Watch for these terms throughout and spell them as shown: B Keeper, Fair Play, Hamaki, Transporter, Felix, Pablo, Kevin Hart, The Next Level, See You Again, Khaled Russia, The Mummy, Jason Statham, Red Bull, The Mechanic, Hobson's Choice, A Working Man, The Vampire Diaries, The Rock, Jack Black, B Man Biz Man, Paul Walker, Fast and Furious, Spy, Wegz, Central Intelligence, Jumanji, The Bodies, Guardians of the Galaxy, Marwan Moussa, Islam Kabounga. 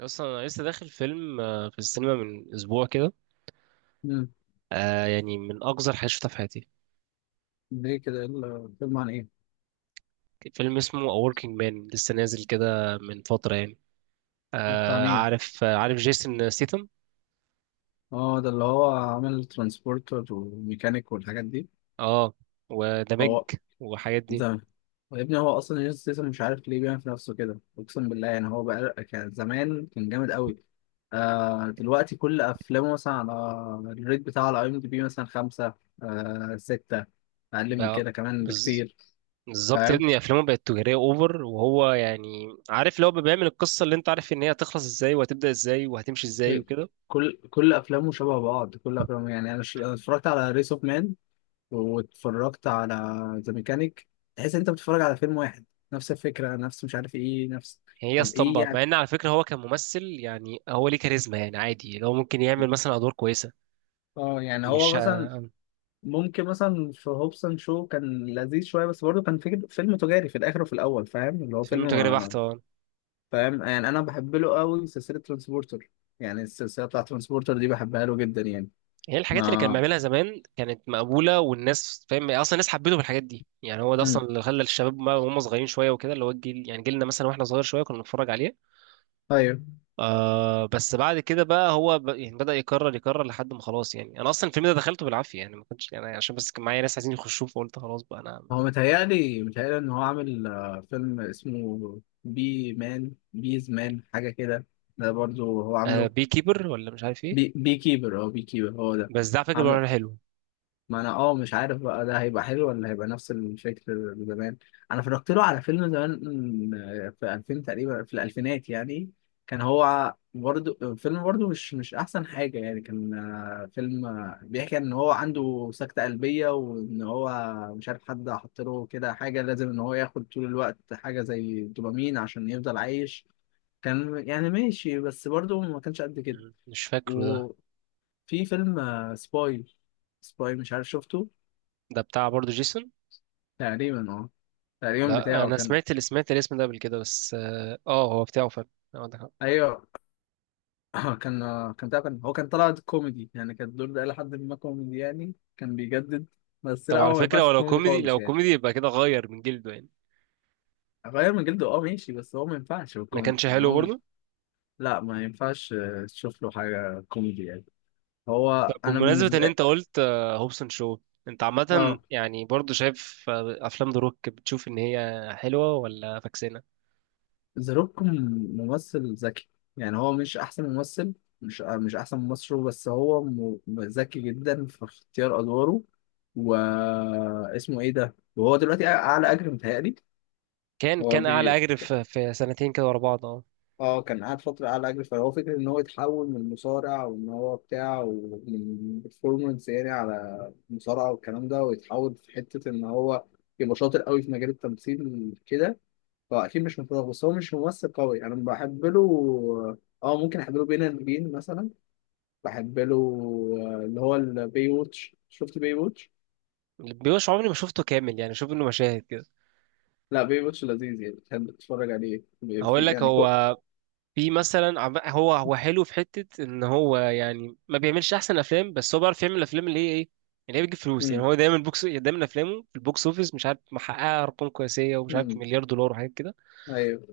اصلا انا لسه داخل فيلم في السينما من اسبوع كده. مم. يعني من اقذر حاجه شفتها في حياتي. ليه كده، إيه الفيلم عن ايه؟ فيلم اسمه A Working Man لسه نازل كده من فتره يعني. ده بتاع مين؟ عارف جيسون سيتم. اه، ده اللي هو عامل ترانسبورتر وميكانيك والحاجات دي. اه وذا بيج هو وحاجات دي. زمان. يا ابني، هو اصلا جيسون ستاثام مش عارف ليه بيعمل في نفسه كده، اقسم بالله يعني. هو بقى كان زمان كان جامد قوي. دلوقتي كل افلامه مثلا على الريت بتاعه على اي ام دي بي مثلا خمسة، ستة، اقل من بقى كده كمان بز- بكتير. بالظبط يا فاهم. ابني افلامه بقت تجاريه اوفر، وهو يعني عارف لو بيعمل القصه اللي انت عارف ان هي هتخلص ازاي وهتبدا ازاي وهتمشي ازاي وكده. كل افلامه شبه بعض، كل افلامه يعني. انا أنا اتفرجت على ريس اوف مان، واتفرجت على ذا ميكانيك. تحس ان انت بتتفرج على فيلم واحد، نفس الفكره، نفس مش عارف ايه، نفس. هي طب ايه اسطمبة، مع يعني؟ ان على فكره هو كممثل يعني هو ليه كاريزما، يعني عادي لو ممكن يعمل مثلا ادوار كويسه اه يعني مش هو مثلا ممكن مثلا في هوبسون شو كان لذيذ شويه، بس برضه كان فكر فيلم تجاري في الاخر وفي الاول، فاهم، اللي هو فيلم فيلم تجاري ما. بحت. اه، فاهم، يعني انا بحب له قوي سلسله ترانسبورتر. يعني السلسله بتاعت ترانسبورتر دي بحبها له جدا يعني. هي الحاجات اللي كان ما. بيعملها زمان كانت مقبولة، والناس فاهم اصلا الناس حبته بالحاجات دي، يعني هو ده اصلا اللي خلى الشباب وهم صغيرين شوية وكده، اللي هو الجيل يعني جيلنا مثلا، واحنا صغير شوية كنا بنتفرج عليه. امم آه بس بعد كده بقى هو يعني بدأ يكرر يكرر لحد ما خلاص، يعني انا اصلا الفيلم ده دخلته بالعافية يعني، ما كنتش يعني عشان بس كان معايا ناس عايزين يخشوه فقلت خلاص بقى انا هو ما... متهيألي إن هو عامل فيلم اسمه بي مان بيز مان حاجة كده. ده برضو هو آه، عامله. بي كيبر ولا مش عارف ايه، بي كيبر أو بي كيبر هو ده. بس ده على فكرة بقى حلو. ما انا مش عارف بقى ده هيبقى حلو ولا هيبقى نفس الفكر اللي زمان. انا اتفرجت له على فيلم زمان، في 2000 تقريبا، في الالفينات يعني. كان هو برضه فيلم، برضه مش احسن حاجه يعني. كان فيلم بيحكي ان هو عنده سكته قلبيه، وان هو مش عارف حد حط له كده حاجه لازم ان هو ياخد طول الوقت حاجه زي دوبامين عشان يفضل عايش. كان يعني ماشي، بس برضه ما كانش قد كده. مم، مش فاكره ده. وفي فيلم سباي. سباي، مش عارف شفته. ده بتاع برضه جيسون. تقريبا اه. تقريبا لا بتاعه انا كان. سمعت، اللي سمعت الاسم ده قبل كده بس اه، هو بتاعه فعلا. آه، عندك حق. ايوه. كان بتاعه، كان هو كان طلع كوميدي يعني. كان الدور ده لحد ما كوميدي يعني، كان بيجدد. بس طب لا على هو ما فكره ينفعش في ولو كوميدي كوميدي، خالص لو يعني. كوميدي يبقى كده غير من جلده يعني. غير من جلده، اه، ماشي، بس هو ما ينفعش في ما الكوميدي كانش يعني، حلو هو مش. برضه. لا ما ينفعش تشوف له حاجة كوميدي يعني. هو طب انا بمناسبه ان بالنسبة. انت قلت هوبسون شو، انت عامه اه، يعني برضه شايف افلام ذا روك بتشوف ان هي حلوه ولا فاكسانه؟ ذا روك ممثل ذكي. يعني هو مش احسن ممثل، مش احسن ممثل، بس هو ذكي جدا في اختيار ادواره. واسمه ايه ده، وهو دلوقتي اعلى اجر متهيألي. كان هو كان اعلى اجر في سنتين كده ورا بعض. اه، اه، كان قاعد فترة على أجر، فهو فكرة إن هو يتحول من مصارع وإن هو بتاع ومن performance يعني على مصارعة والكلام ده، ويتحول في حتة إن هو يبقى شاطر قوي في مجال التمثيل كده. هو اكيد مش متفوق، بس هو مش ممثل قوي، انا بحب له. اه، ممكن احب له بين البين مثلا. بحب له اللي هو البي ووتش. شفت بي ووتش؟ بيوش عمري ما شفته كامل يعني، شوف انه مشاهد كده. لا، بي ووتش لذيذ يعني، بتحب تتفرج عليه في هقول لك يعني هو في مثلا هو حلو في حته ان هو يعني ما بيعملش احسن افلام، بس هو بيعرف يعمل الافلام اللي هي ايه، اللي هي بتجيب فلوس، يعني امم هو دايما بوكس، دايما افلامه في البوكس اوفيس مش عارف محققه ارقام قياسيه ومش عارف امم مليار دولار وحاجات كده. ايوه،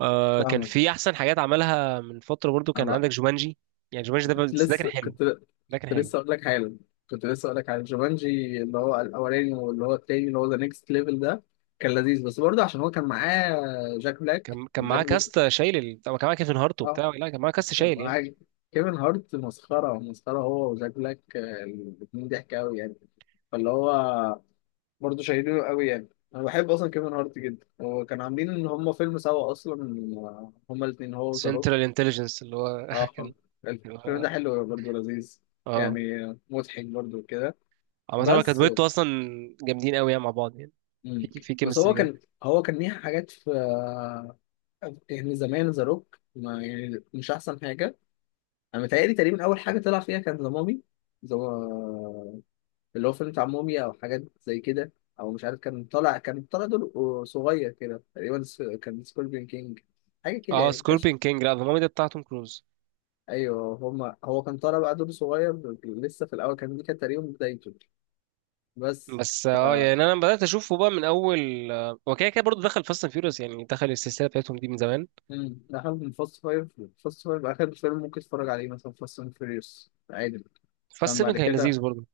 آه كان فاهمك. في احسن حاجات عملها من فتره برضو، انا كان بقى عندك جومانجي. يعني جومانجي ده، كنت بس ده كان لسه حلو. كنت ده كان كنت حلو. لسه اقول لك حالا كنت لسه اقول لك على جومانجي، اللي هو الاولاني واللي هو التاني، اللي هو ذا نيكست ليفل ده. كان لذيذ، بس برضه عشان هو كان معاه جاك بلاك كان وجاك معاه بلاك كاست شايل، طب كان معاه كيفن هارت اه، وبتاع، لا كان معاه كاست شايل يعني. معاك. كيفن هارت مسخرة مسخرة، هو وزاك بلاك، الاتنين ضحك أوي يعني. فاللي هو برضه شايلينه أوي يعني. أنا بحب أصلا كيفن هارت جدا، وكانوا عاملين إن هما فيلم سوا أصلا، هما الاتنين هو وذا سنترال روك. انتليجنس اللي هو اه، كان. اللي الفيلم هو، ده حلو برضه، لذيذ اه يعني، مضحك برضه كده. عامة هو كانت بس دويتو اصلا. جامدين قوي يعني مع بعض يعني، مم. في بس كيمستري هو كده. كان هو كان ليه حاجات في يعني زمان ذا روك ما يعني مش أحسن حاجة. أنا متهيألي تقريبا أول حاجة طلع فيها كان ذا مامي، ذا اللي هو فيلم بتاع موميا او حاجات زي كده، او مش عارف. كان طالع دور صغير كده تقريبا، كان سكوربين كينج حاجه كده اه، يعني، ما كانش. سكوربين كينج، لا ذا مامي ده بتاع توم كروز. ايوه هما، هو كان طالع بقى دور صغير لسه في الاول كان، دي كانت تقريبا بدايته. بس بس اه، ف يعني انا بدات اشوفه بقى من اول، هو كده كده برضه دخل فاست اند فيوريوس، يعني دخل السلسله بتاعتهم دي من زمان. مم. ده حاجة من فاست فايف. فاست فايف اخر فيلم ممكن تتفرج عليه، مثلا فاست اند فيريوس عادي. فاست فاهم؟ 7 بعد كان كده لذيذ برضه.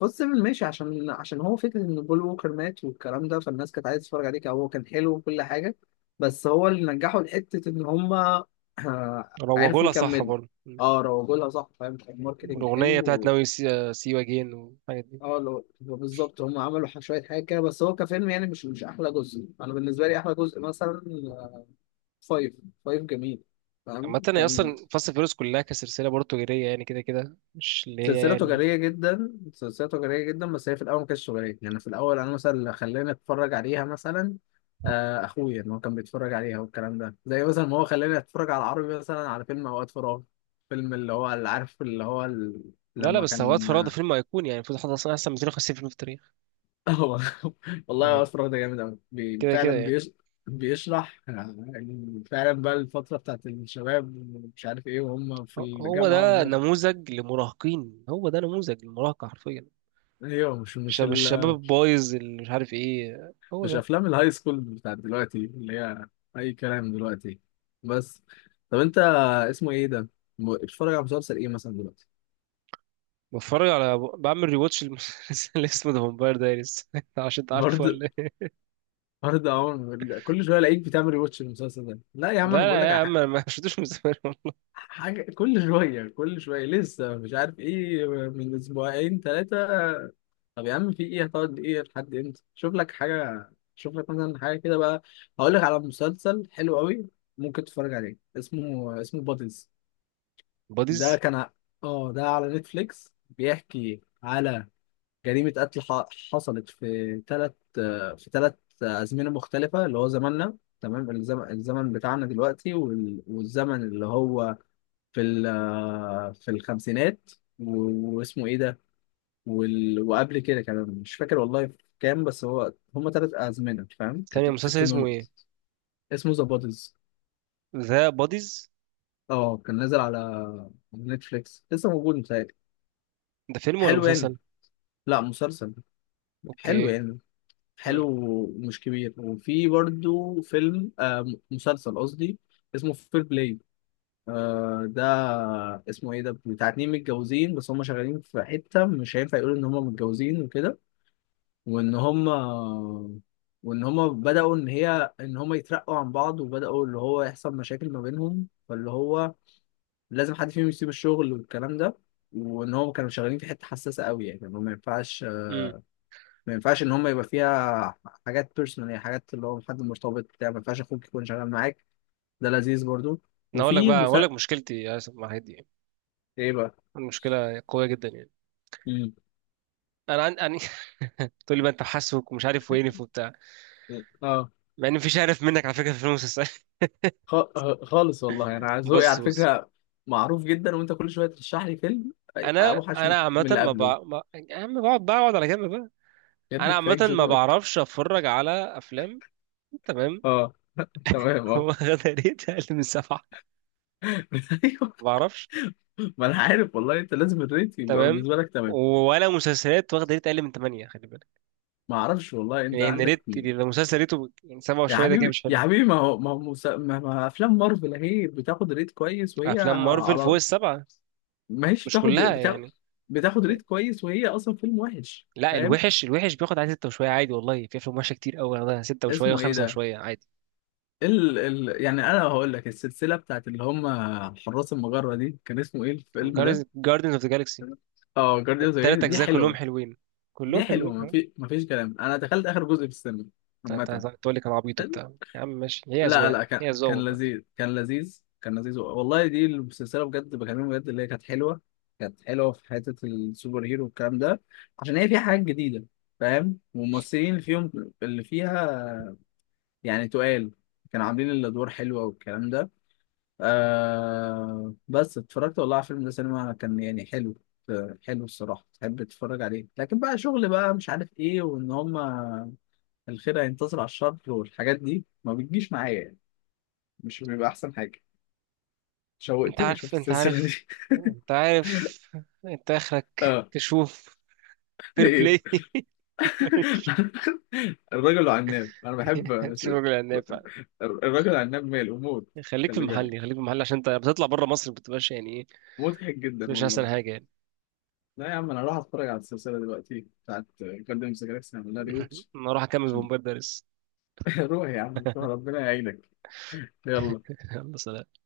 بص، ماشي، عشان هو فكرة إن بول ووكر مات والكلام ده، فالناس كانت عايزة تتفرج عليك، هو كان حلو وكل حاجة. بس هو اللي نجحه لحتة إن هما روجوا عرفوا لها صح يكملوا. برضه. اه، روجوا لها صح، فاهم، كان ماركتنج الاغنيه بتاعت حلو. ناوي سي, سي يو اجين والحاجات دي. اه لو هو بالظبط هما عملوا شوية حاجة كده، بس هو كفيلم يعني مش أحلى جزء. أنا بالنسبة لي أحلى جزء مثلا فايف. فايف جميل. فاهم عامه هي كان. اصلا فاست اند فيوريوس كلها كسلسله برضه تجاريه يعني، كده كده مش اللي هي سلسلة يعني. تجارية جدا، سلسلة تجارية جدا، بس هي في الأول ما كانتش تجارية. يعني في الأول، أنا مثلا اللي خلاني أتفرج عليها مثلا أخويا، إن هو كان بيتفرج عليها والكلام ده، زي مثلا ما هو خلاني أتفرج على عربي مثلا على فيلم أوقات فراغ. فيلم اللي هو اللي عارف، اللي هو لا لا، لما بس هو وقت كان. فراغ ده فيلم ايقوني يعني، المفروض حد اصلا، احسن 250 فيلم في التاريخ. هو، والله يعني أوقات فراغ ده جامد أوي. كده كده يعني، بيشرح يعني فعلا بقى الفترة بتاعت الشباب، مش عارف إيه، وهم في هو الجامعة ده هم... نموذج لمراهقين، هو ده نموذج للمراهقه حرفيا. أيوه، مش شباب الشباب البايظ اللي مش عارف ايه، هو مش ده. افلام الهاي سكول بتاعت دلوقتي اللي هي اي كلام دلوقتي. بس. طب انت اسمه ايه ده، بتتفرج على مسلسل ايه مثلا دلوقتي؟ بتفرج على، بعمل ريواتش اللي اسمه ذا فامباير دايريز. عشان انت عارفه برضه. ولا ايه؟ برضه عمر، كل شويه الاقيك بتعمل ريواتش المسلسل ده. لا يا عم، انا لا بقول لا لك يا على عم حاجه. انا ما شفتوش من زمان. كل شويه كل شويه، لسه مش عارف ايه، من اسبوعين ثلاثه. طب يا عم، في ايه؟ هتقعد ايه لحد امتى؟ شوف لك حاجه، شوف لك مثلا حاجه كده بقى. هقول لك على مسلسل حلو قوي، ممكن تتفرج عليه، اسمه بادلز. ده باديز؟ كان ع- اه، ده على نتفليكس، بيحكي على جريمة قتل حصلت في ثلاث، في ثلاث أزمنة مختلفة. اللي هو زماننا تمام، الزمن، بتاعنا دلوقتي، والزمن اللي هو في في الخمسينات، واسمه ايه ده، وقبل كده كمان، مش فاكر والله في كام. بس هو هما ثلاث أزمنة، فاهم، ثانية، كانت في مسلسل اسمه التونو. ايه؟ اسمه ذا بوديز. ذا باديز. اه، كان نازل على نتفليكس، لسه موجود متهيألي. ده فيلم ولا حلو مسلسل؟ يعني. لا، مسلسل. حلو اوكي. يعني، امم. حلو ومش كبير. وفي برضو فيلم مسلسل قصدي، اسمه فير بلاي. ده اسمه ايه ده، بتاع اتنين متجوزين، بس هم شغالين في حتة مش هينفع يقولوا ان هم متجوزين وكده. وان هم وان هم بدأوا، ان هم يترقوا عن بعض، وبدأوا اللي هو يحصل مشاكل ما بينهم، فاللي هو لازم حد فيهم يسيب الشغل والكلام ده. وان هم كانوا شغالين في حتة حساسة قوي، يعني إن هم امم. ما ينفعش ان هم يبقى فيها حاجات بيرسونال، يعني حاجات اللي هو حد مرتبط بتاع، ما ينفعش اخوك يكون شغال معاك. ده لذيذ برضو. انا اقول لك وفي بقى، اقول لك المسا مشكلتي يا اسف مع الحاجات دي يعني. ايه بقى؟ المشكلة قوية جدا يعني. مم. انا أنا تقول لي بقى انت حاسك ومش عارف وينف وبتاع، اه، مع ان مفيش عارف منك على فكرة في المسلسل. خ... آه، خالص والله. انا ذوقي بص على بص. فكره معروف جدا، وانت كل شويه ترشح لي فيلم انا اوحش من انا عامه من اللي ما, قبله. بع... ما... يا عم بقعد على جنب بقى. يا انا ابني، عامه كفاية جون ما ويك. بعرفش اتفرج على افلام. تمام. اه، تمام اه. واخده ريت اقل من سبعه، ايوه. ما بعرفش. ما انا عارف والله، انت لازم الريت يبقى تمام، بالنسبه لك تمام. ولا مسلسلات واخده ريت اقل من ثمانيه، خلي بالك. ما اعرفش والله، انت يعني ان عندك. ريت، لو مسلسل ريته يعني سبعه يا وشويه، ده كده حبيبي مش يا حلو. حبيبي، ما هو ما هو مس- ما ما افلام مارفل اهي بتاخد ريت كويس وهي افلام مارفل فوق على. السبعه. ما هيش مش كلها يعني. بتاخد ريت كويس، وهي اصلا فيلم وحش، لا فاهم. الوحش، الوحش بياخد على سته وشويه عادي، والله في افلام وحشه كتير قوي واخدها سته وشويه اسمه ايه وخمسه ده، وشويه عادي. يعني انا هقول لك السلسله بتاعت اللي هم حراس المجره دي، كان اسمه ايه الفيلم ده؟ جاردنز اوف ذا جالكسي، اه، جارديانز. التلات دي اجزاء كلهم حلوه. حلوين. كلهم دي حلوه، حلوين آه. ما فيش كلام، انا دخلت اخر جزء في السينما انت، عامه. تقول لي كان عبيط وبتاع، يا عم ماشي، هي لا اذواق، لا، كان هي اذواق كان والله. لذيذ، كان لذيذ، كان لذيذ والله. دي السلسله بجد بكلمك، بجد اللي هي كانت حلوه. كانت حلوه في حته السوبر هيرو والكلام ده، عشان هي فيها حاجات جديده، فاهم، والممثلين اللي فيهم اللي فيها، يعني تقال كانوا عاملين الادوار حلوه والكلام ده. بس اتفرجت والله على الفيلم ده سينما، كان يعني حلو، حلو الصراحه، تحب تتفرج عليه. لكن بقى شغل بقى مش عارف ايه، وان هما الخير هينتصر على الشر والحاجات دي ما بتجيش معايا يعني. مش بيبقى احسن حاجه. انت شوقتني اشوف عارف، انت السلسله عارف، دي. انت عارف انت اخرك اه. تشوف فير ايه؟ بلاي. الرجل عناب، انا بحب شوف الراجل العناب فعلا. الرجل عناب ماله موت. خليك في خلي المحل، بالك، خليك في المحل، عشان انت بتطلع بره مصر بتبقاش يعني ايه، مضحك جدا مش احسن والله. حاجه يعني. لا يا عم، انا راح اتفرج على السلسله دلوقتي بتاعت جاردن جالاكسي، هعمل لها ريوتش انا اروح اكمل في عشان. مبادرس. روح يا عم روح، ربنا يعينك. يلا. يلا سلام.